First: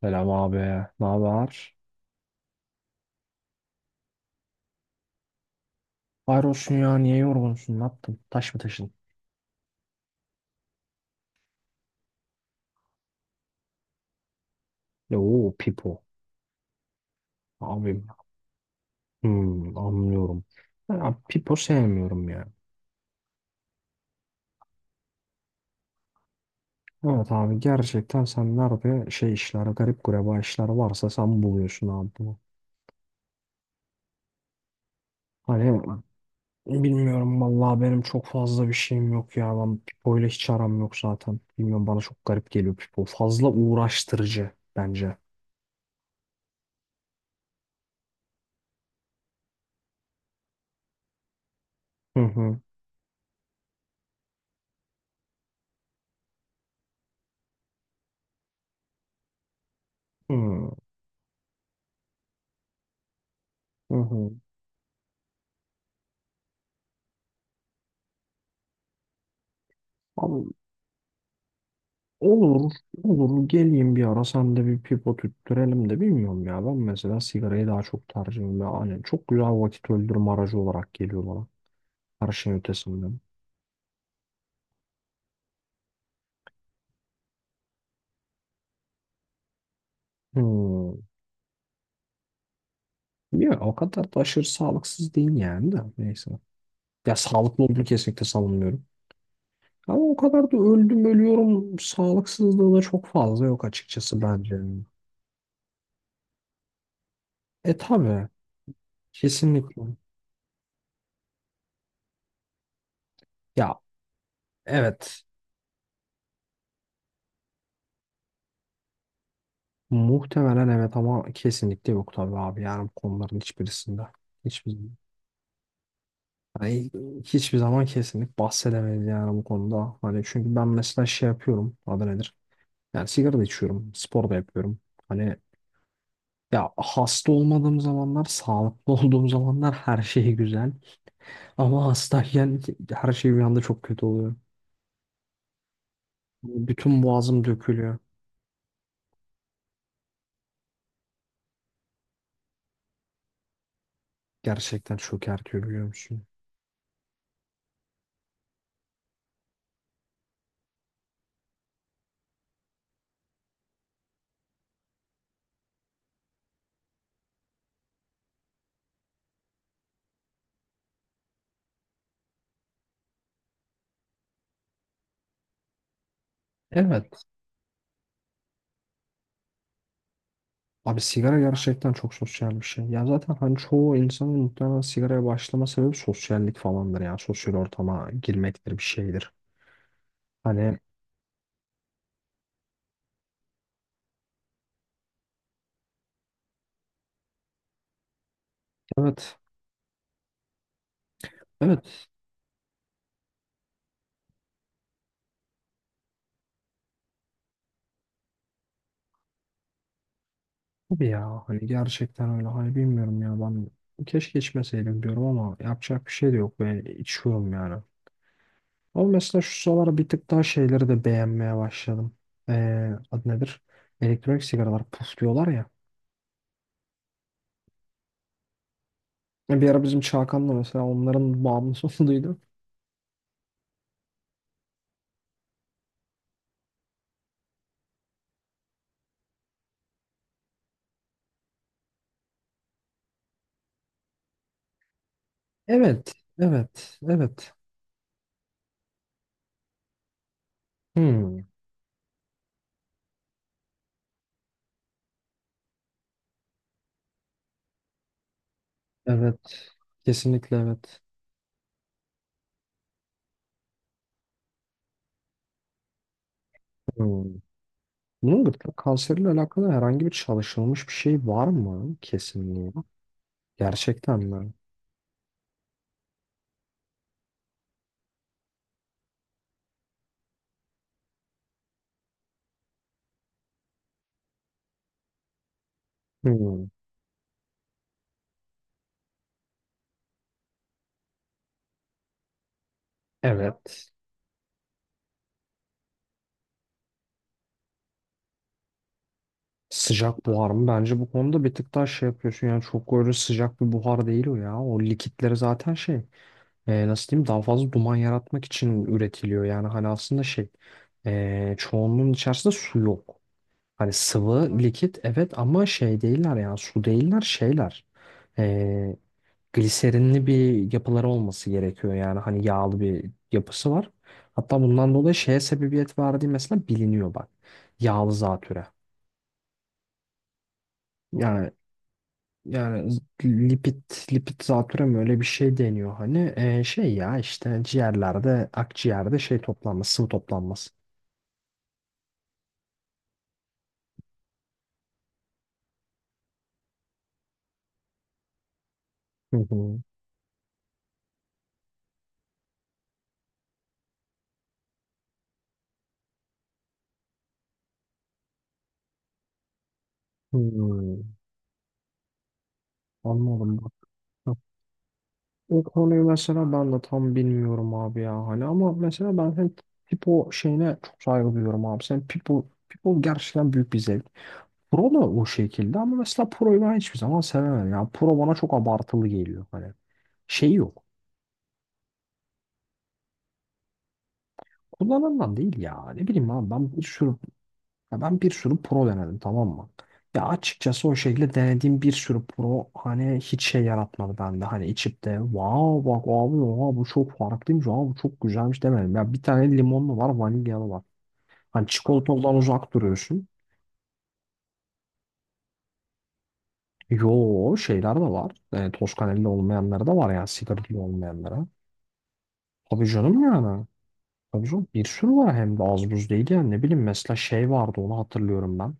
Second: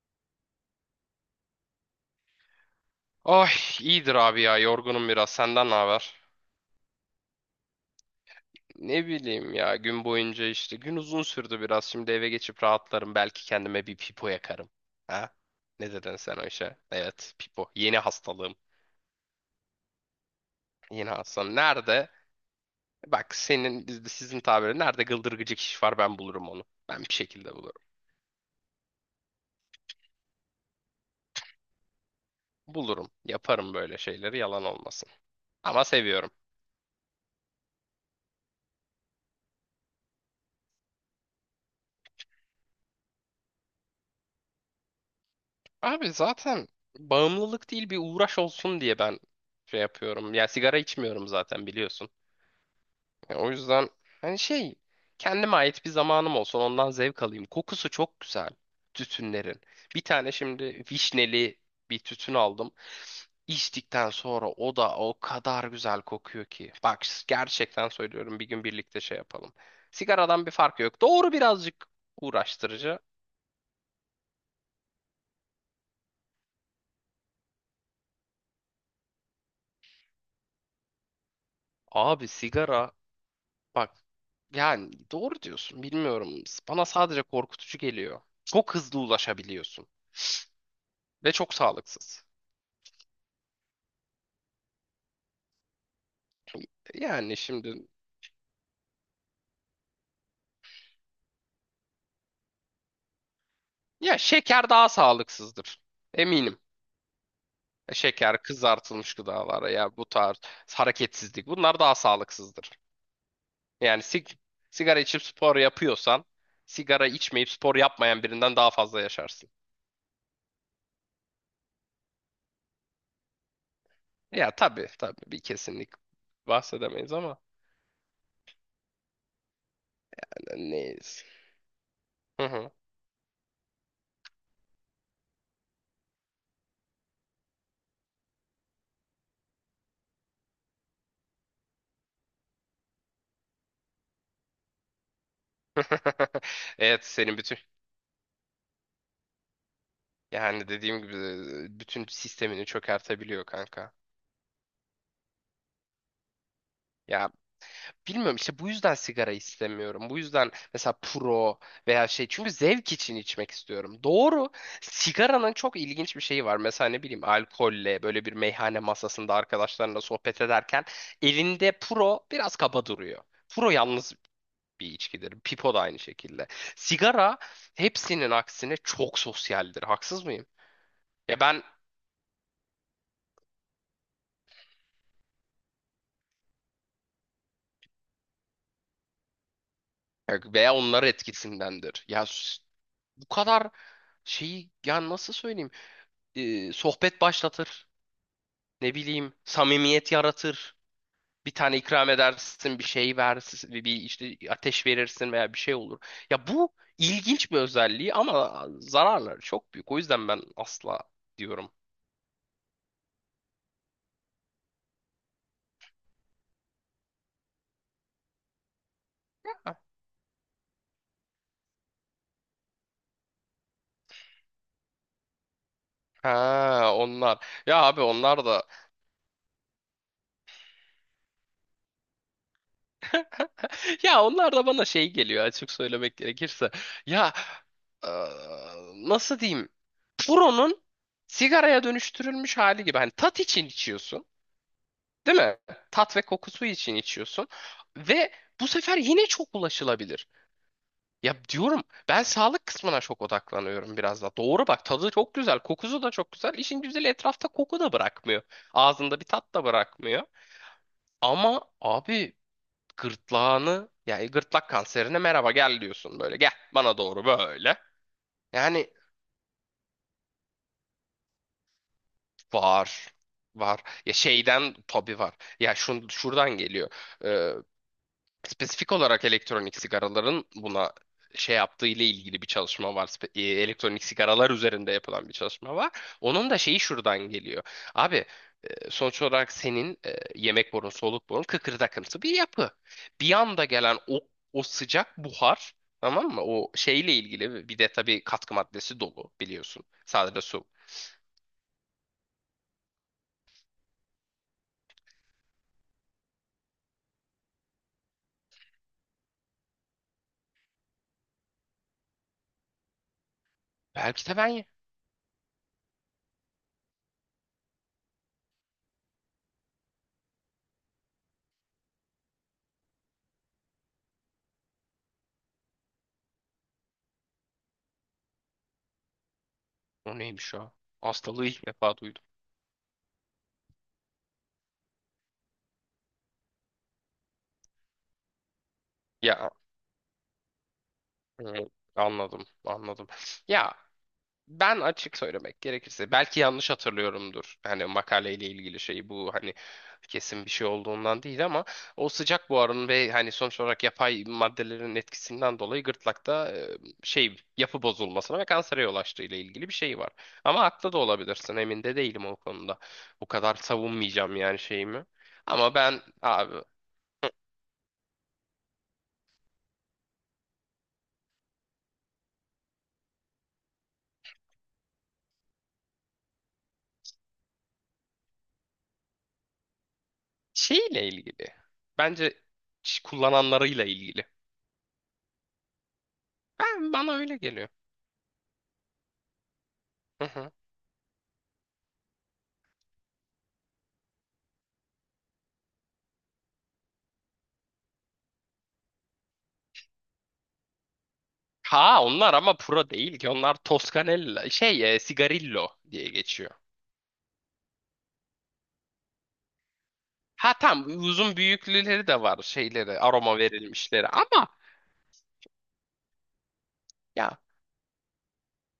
Selam abi. Ne haber? Ay iyidir abi ya, yorgunum biraz, senden ne haber? Hayrolsun ya. Niye yorgunsun? Ne yaptın? Taş mı taşın? Ne bileyim ya, gün boyunca işte gün uzun sürdü biraz. Şimdi eve geçip rahatlarım, belki kendime bir pipo yakarım. Ha? Oo, Ne Pipo. dedin sen o işe? Evet, pipo yeni Abim. hastalığım, Hmm, anlıyorum. Ben yeni abi hastalığım Pipo nerede? sevmiyorum ya. Bak senin bizde sizin tabiri nerede gıldırgıcık iş var, ben bulurum onu. Ben bir Evet şekilde abi bulurum. gerçekten sen nerede şey işler, garip gureba işler varsa sen buluyorsun abi bunu. Bulurum, yaparım böyle şeyleri, yalan olmasın. Hani Ama seviyorum. bilmiyorum vallahi benim çok fazla bir şeyim yok ya. Ben Pipo ile hiç aram yok zaten. Bilmiyorum bana çok garip geliyor Pipo. Fazla uğraştırıcı bence. Abi zaten bağımlılık değil, bir uğraş olsun diye ben şey yapıyorum. Ya sigara içmiyorum zaten, biliyorsun. Hı hı. O yüzden hani şey, kendime ait bir zamanım olsun, ondan zevk alayım. Kokusu çok güzel tütünlerin. Bir tane Hı şimdi vişneli bir tütün aldım. hı. İçtikten Hı. sonra o da o kadar güzel kokuyor ki. Bak gerçekten söylüyorum, bir gün birlikte şey yapalım. Sigaradan bir Abi farkı yok. Doğru, birazcık olur, uğraştırıcı. olur. Geleyim bir ara sen de bir pipo tüttürelim de bilmiyorum ya. Ben mesela sigarayı daha çok tercih ediyorum. Yani çok güzel vakit öldürme aracı olarak geliyor bana. Abi Her şeyin sigara, ötesinden. bak yani doğru diyorsun, bilmiyorum. Bana sadece korkutucu geliyor. Çok hızlı ulaşabiliyorsun Hmm. ve çok sağlıksız. Ya, o kadar da aşırı sağlıksız değil yani de. Neyse. Ya Yani sağlıklı olduğunu şimdi kesinlikle savunmuyorum. Ama o kadar da öldüm ölüyorum. Sağlıksızlığı da çok fazla yok ya açıkçası bence. şeker daha sağlıksızdır. Eminim. E tabii. Şeker, kızartılmış gıdalar Kesinlikle. ya, bu tarz hareketsizlik, bunlar daha sağlıksızdır. Ya Yani sigara içip evet. spor yapıyorsan, sigara içmeyip spor yapmayan birinden daha fazla yaşarsın. Muhtemelen evet ama kesinlikle yok tabii abi yani bu konuların hiçbirisinde. Ya Hiçbir, tabii tabii, bir kesinlik Yani bahsedemeyiz ama hiçbir zaman kesinlik bahsedemeyiz yani bu konuda. Hani çünkü ben mesela neyiz. şey yapıyorum adı nedir? Hı hı. Yani sigara da içiyorum, spor da yapıyorum. Hani ya hasta olmadığım zamanlar, sağlıklı olduğum zamanlar her şey güzel. Ama hastayken her şey bir anda çok kötü oluyor. Bütün Evet, senin boğazım bütün, dökülüyor. yani dediğim gibi bütün sistemini çökertebiliyor kanka. Gerçekten çok ertiyor biliyor musun? Ya bilmiyorum işte, bu yüzden sigara istemiyorum. Bu yüzden mesela pro veya şey, çünkü zevk için içmek istiyorum. Doğru. Sigaranın çok ilginç bir şeyi var. Mesela ne bileyim, alkolle böyle bir meyhane masasında arkadaşlarınla sohbet ederken elinde pro biraz kaba duruyor. Pro yalnız bir içkidir. Pipo da aynı şekilde. Evet. Sigara, hepsinin aksine çok sosyaldir. Haksız mıyım? Abi sigara Ya ben gerçekten çok sosyal bir şey. Ya zaten hani çoğu insanın muhtemelen sigaraya başlama sebebi sosyallik falandır ya. Sosyal ortama girmektir bir şeydir. veya Hani onlar etkisindendir. Bu kadar şeyi, ya nasıl söyleyeyim? Sohbet başlatır. Ne bileyim, evet. samimiyet yaratır. Bir tane Evet ikram edersin, bir şey versin, bir işte ateş verirsin veya bir şey olur. Ya bu ilginç bir özelliği ama zararları çok büyük. O yüzden ben asla tabii ya. Hani diyorum. gerçekten öyle. Hani bilmiyorum ya ben keşke içmeseydim diyorum ama yapacak bir şey de yok. Ben içiyorum yani. Ama mesela şu sıralar bir tık daha şeyleri de beğenmeye başladım. Adı nedir? Elektronik sigaralar puf diyorlar ya. Ha, onlar. Ya abi onlar da, Bir ara bizim Çağkan'la mesela onların bağımlısı olduğunu duydum. ya onlar da bana şey geliyor, açık söylemek gerekirse. Ya eee, nasıl diyeyim? Puro'nun sigaraya dönüştürülmüş hali gibi. Hani tat için içiyorsun. Değil mi? Evet. Tat ve kokusu için Evet, içiyorsun. evet. Ve bu sefer yine çok ulaşılabilir. Ya Hmm, diyorum, ben sağlık kısmına çok odaklanıyorum biraz da. Doğru, bak tadı çok güzel, kokusu da çok güzel. İşin güzeli, etrafta koku da bırakmıyor. Ağzında bir tat da evet. bırakmıyor. Kesinlikle evet. Ama abi gırtlağını, yani gırtlak kanserine merhaba gel diyorsun böyle. Gel bana doğru Hmm. böyle. Bunun gırtlak Yani kanseriyle alakalı herhangi bir çalışılmış bir şey var mı? Kesinliği. var. Var. Ya Gerçekten mi? şeyden tabii var. Ya şuradan geliyor. Ee, Spesifik olarak elektronik sigaraların buna şey yaptığı ile ilgili bir çalışma var. Elektronik sigaralar üzerinde yapılan bir çalışma var. Onun da Hmm, şeyi şuradan geliyor. Abi, sonuç olarak senin yemek borun, soluk borun kıkırdakımsı bir yapı. Bir anda evet. gelen o sıcak buhar, tamam mı? O şeyle ilgili, bir de tabii katkı maddesi dolu, biliyorsun. Sıcak Sadece buhar su. mı? Bence bu konuda bir tık daha şey yapıyorsun. Yani çok öyle sıcak bir buhar değil o ya. O likitleri zaten şey. Nasıl diyeyim? Daha fazla duman yaratmak için üretiliyor. Yani hani aslında şey. Çoğunluğun içerisinde su yok. Hani Belki de ben sıvı, ye. likit evet ama şey değiller yani su değiller şeyler. Ee, Gliserinli bir yapıları olması gerekiyor yani hani yağlı bir yapısı var. Hatta bundan dolayı şeye sebebiyet verdiği mesela biliniyor bak. Yağlı zatüre. O neymiş o? Hastalığı Yani ilk defa duydum. yani lipid lipid zatüre mi öyle bir şey deniyor hani. Şey ya işte ciğerlerde akciğerde şey Ya toplanması, sıvı toplanması. e, anladım. Ya ben açık söylemek gerekirse belki yanlış hatırlıyorumdur. Hani makaleyle ilgili şey, bu Hı hani hı. kesin bir şey olduğundan değil ama o sıcak buharın ve hani sonuç olarak yapay maddelerin etkisinden dolayı gırtlakta şey, yapı bozulmasına ve kansere yol açtığı ile ilgili bir şey var. Ama haklı da Hmm, olabilirsin, emin de değilim o konuda. Bu kadar anladım bak. savunmayacağım yani şeyimi. O Ama ben konuyu mesela abi ben de tam bilmiyorum abi ya hani ama mesela ben hem Pipo şeyine çok saygı duyuyorum abi. Sen Pipo Pipo gerçekten büyük bir zevk. Pro da o şekilde ama mesela Pro'yu ben hiçbir zaman sevemedim. Yani Pro bana çok abartılı geliyor hani. Şey yok. şeyle ilgili, bence kullananlarıyla ilgili. Kullanılan değil ya. Ne bileyim abi ben bir Ben, sürü. bana öyle geliyor. Ya ben bir sürü pro denedim tamam mı? Ya açıkçası o şekilde denediğim bir sürü pro hani hiç şey yaratmadı bende. Hani içip de wow bak abi oha bu çok farklıymış abi bu çok güzelmiş demedim. Ya bir tane limonlu var vanilyalı var. Hani Ha onlar çikolatalıdan ama uzak pro değil duruyorsun. ki. Onlar Toscanella şey, Sigarillo diye geçiyor. Yo şeyler de var. Toskanelli olmayanları da var yani Ha, sigaretli tam uzun olmayanlara. büyüklüleri de var, Tabii şeyleri canım aroma yani. verilmişleri, Tabii ama canım bir sürü var hem de az buz değil yani ne bileyim mesela ya şey vardı onu hatırlıyorum ben.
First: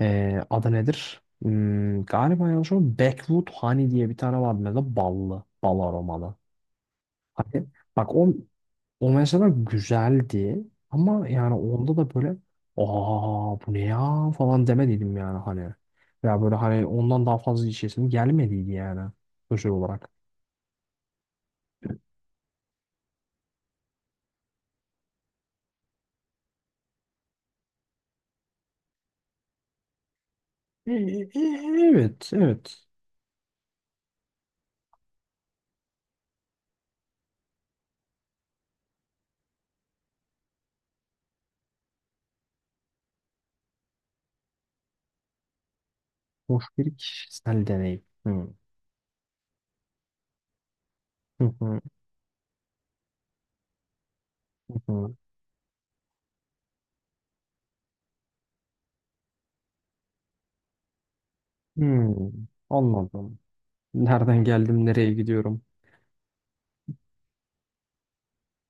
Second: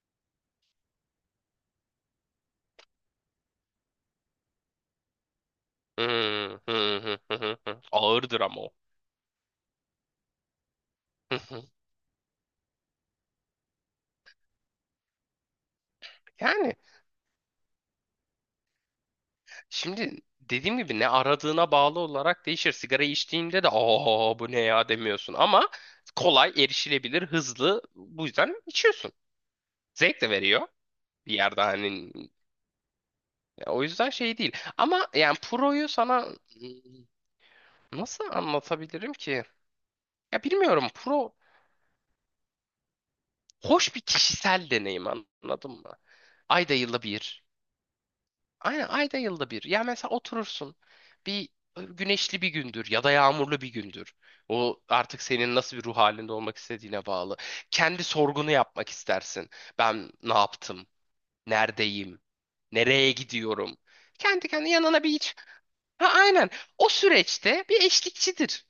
Adı nedir? Hmm, galiba yanlış o Backwood Honey diye bir tane vardı mesela ballı, bal hı, aromalı. hı, Hani hı. bak o ağırdır ama o. Mesela güzeldi ama Hı, yani hı. onda da böyle aa bu ne ya falan demediydim yani hani. Ya böyle Yani hani ondan daha fazla içesim gelmediydi yani özel olarak. şimdi dediğim gibi, ne aradığına bağlı olarak değişir. Sigara içtiğinde de aa bu ne ya demiyorsun ama kolay erişilebilir, hızlı, bu yüzden içiyorsun. Zevk de veriyor E- e- bir e- yerde, hani, evet, evet. o yüzden şey değil. Ama yani Pro'yu sana nasıl anlatabilirim ki? Ya bilmiyorum. Pro hoş bir kişisel deneyim, anladın mı? Hoş Ayda bir yılda bir. kişisel deneyim. Hmm. Aynen, ayda yılda bir. Ya mesela oturursun. Hı Bir hı, güneşli bir gündür, ya da yağmurlu bir gündür. O hı hı. artık senin nasıl bir ruh halinde olmak istediğine bağlı. Kendi sorgunu yapmak istersin. Ben ne yaptım? Neredeyim? Hmm, Nereye anladım. gidiyorum? Nereden Kendi kendine geldim, yanına bir nereye iç. gidiyorum? Ha, aynen. O süreçte bir eşlikçidir.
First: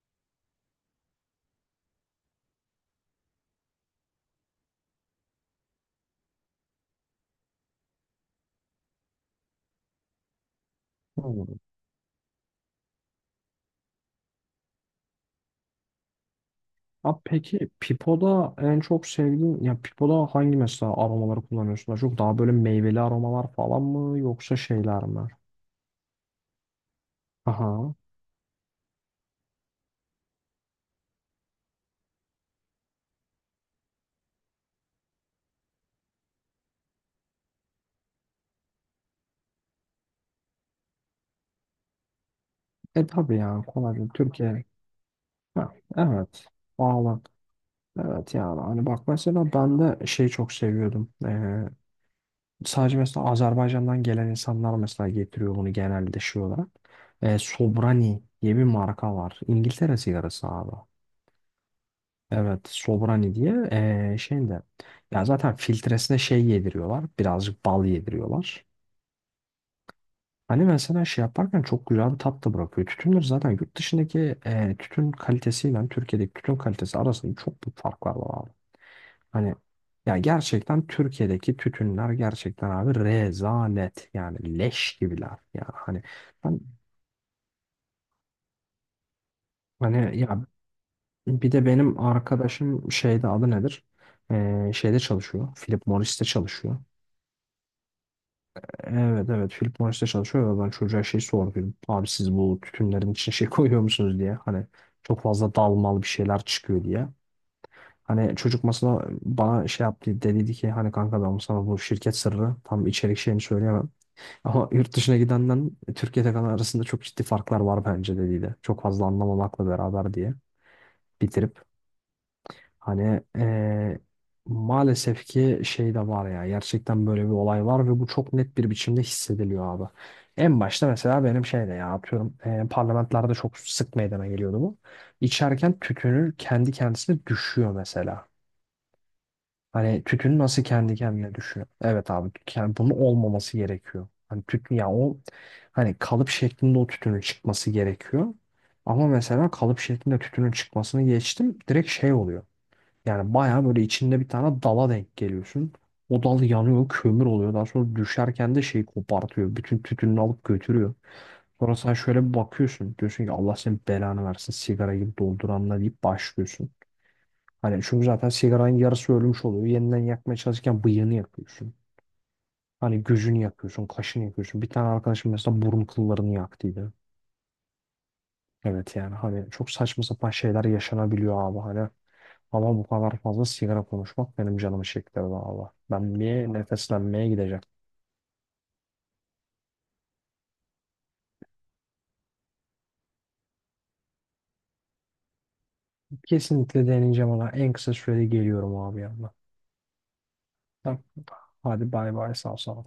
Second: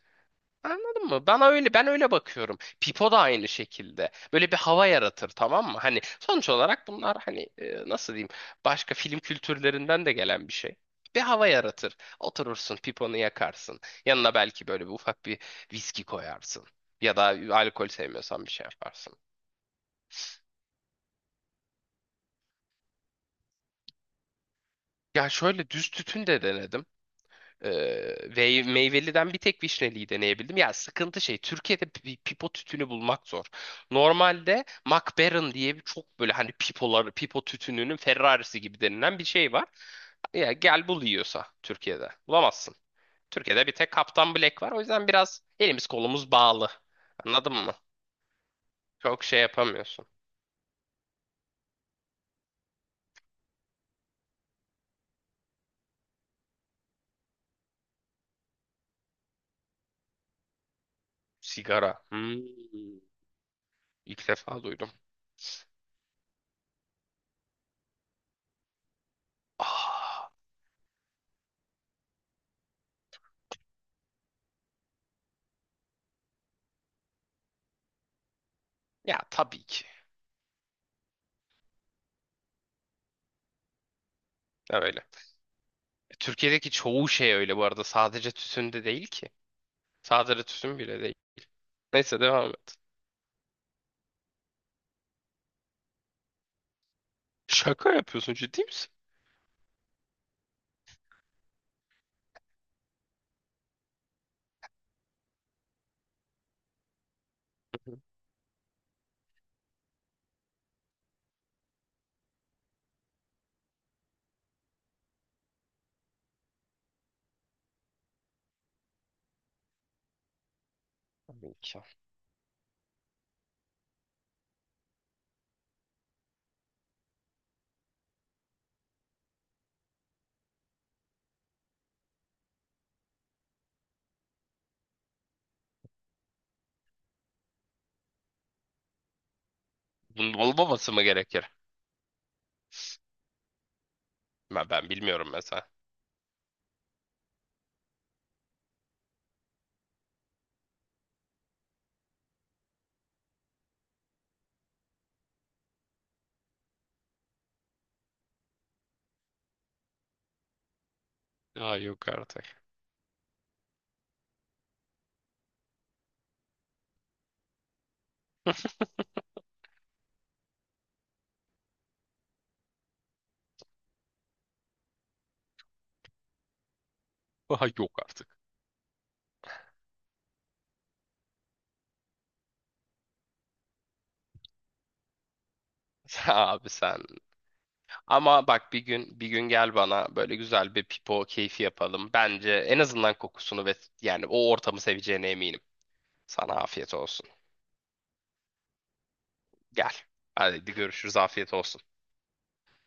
Anladın mı? Bana öyle, ben öyle bakıyorum. Pipo da aynı şekilde. Böyle bir hava yaratır, tamam mı? Hani sonuç olarak bunlar hani nasıl diyeyim, başka film kültürlerinden de gelen bir şey. Bir hava yaratır. Oturursun, piponu yakarsın. Yanına belki böyle bir ufak bir viski koyarsın. Ya Abi da peki alkol sevmiyorsan bir Pipo'da şey en çok yaparsın. sevdiğin ya Pipo'da hangi mesela aromaları kullanıyorsun? Daha çok daha böyle meyveli aromalar falan mı yoksa şeyler mi? Ya şöyle düz tütün de denedim. Aha. Ve meyveliden bir tek vişneliyi deneyebildim. Ya sıkıntı şey, Türkiye'de pipo tütünü bulmak zor. Normalde MacBaron diye bir çok böyle hani pipoları, pipo tütününün Ferrarisi gibi denilen bir şey var. Ya gel bul yiyorsa Türkiye'de. Bulamazsın. E tabii ya Türkiye'de bir tek kolay değil. Kaptan Black Türkiye. var. O yüzden biraz Ha, elimiz kolumuz evet. bağlı. Valla. Anladın mı? Evet yani hani bak Çok şey mesela ben de yapamıyorsun. şeyi çok seviyordum. Sadece mesela Azerbaycan'dan gelen insanlar mesela getiriyor bunu genelde şey olarak. Sobrani diye bir marka var. İngiltere sigarası abi. Sigara. Evet, Hmm. Sobrani diye İlk şeyinde defa duydum. ya zaten filtresine şey yediriyorlar. Birazcık bal yediriyorlar. Ah, Hani mesela şey yaparken çok güzel bir tat da bırakıyor. Tütünler zaten yurt dışındaki tütün kalitesiyle Türkiye'deki tütün kalitesi arasında çok büyük farklar var abi. ya Hani tabii ki. ya gerçekten Türkiye'deki tütünler gerçekten abi rezalet yani leş Öyle. gibiler. Yani hani ben- Türkiye'deki çoğu şey öyle bu arada. Sadece tütün değil ki. hani Sadece ya tütün bile değil. bir de benim Neyse, devam et. arkadaşım şeyde adı nedir? Şeyde çalışıyor. Philip Morris'te çalışıyor. Şaka yapıyorsun, ciddi misin? Evet evet Philip Morris'te çalışıyor ve ben çocuğa şey sordum. Abi siz bu tütünlerin için şey koyuyor musunuz diye. Hani çok fazla dalmalı bir şeyler çıkıyor diye. Hı hı. Hani çocuk masada bana şey yaptı dediydi ki hani kanka ben sana bu şirket sırrı tam içerik şeyini söyleyemem. Ama yurt dışına gidenden Türkiye'de kalan arasında çok ciddi farklar var bence dediydi. Çok fazla anlamamakla beraber diye Tabii bitirip. ki. Hani maalesef ki şey de var ya gerçekten böyle bir olay var ve bu çok net bir biçimde hissediliyor abi. En başta mesela benim şeyde ya atıyorum parlamentlerde çok sık meydana geliyordu bu. İçerken tütünü kendi kendisine düşüyor mesela. Hani Bunun tütün nasıl olmaması kendi mı kendine gerekir? düşüyor? Evet abi yani bunun olmaması gerekiyor. Hani tütün Ben ya o bilmiyorum mesela. hani kalıp şeklinde o tütünün çıkması gerekiyor. Ama mesela kalıp şeklinde tütünün çıkmasını geçtim direkt şey oluyor. Yani bayağı böyle içinde bir tane dala denk geliyorsun. O dal yanıyor, kömür oluyor. Daha sonra düşerken de şeyi kopartıyor. Bütün tütününü alıp götürüyor. Aa Sonra sen yok şöyle bir artık. bakıyorsun. Diyorsun ki Allah senin belanı versin sigara gibi dolduranla deyip başlıyorsun. Hani çünkü zaten sigaranın yarısı ölmüş oluyor. Yeniden yakmaya çalışırken bıyığını yakıyorsun. Hani gözünü yakıyorsun, kaşını yakıyorsun. Bir tane arkadaşım mesela burun kıllarını yaktıydı. Aha yok artık. Evet yani hani çok saçma sapan şeyler yaşanabiliyor abi. Hani ama bu kadar fazla sigara konuşmak benim canımı çektirdi valla. Ben bir Abi sen. nefeslenmeye gideceğim. Ama bak, bir gün gel bana böyle güzel bir pipo keyfi yapalım. Bence en azından kokusunu ve yani o ortamı seveceğine eminim. Sana Kesinlikle afiyet olsun. deneyeceğim ama en kısa sürede geliyorum abi yanına. Gel. Hadi Tamam. görüşürüz. Afiyet olsun. Hadi bay bay sağ ol sana.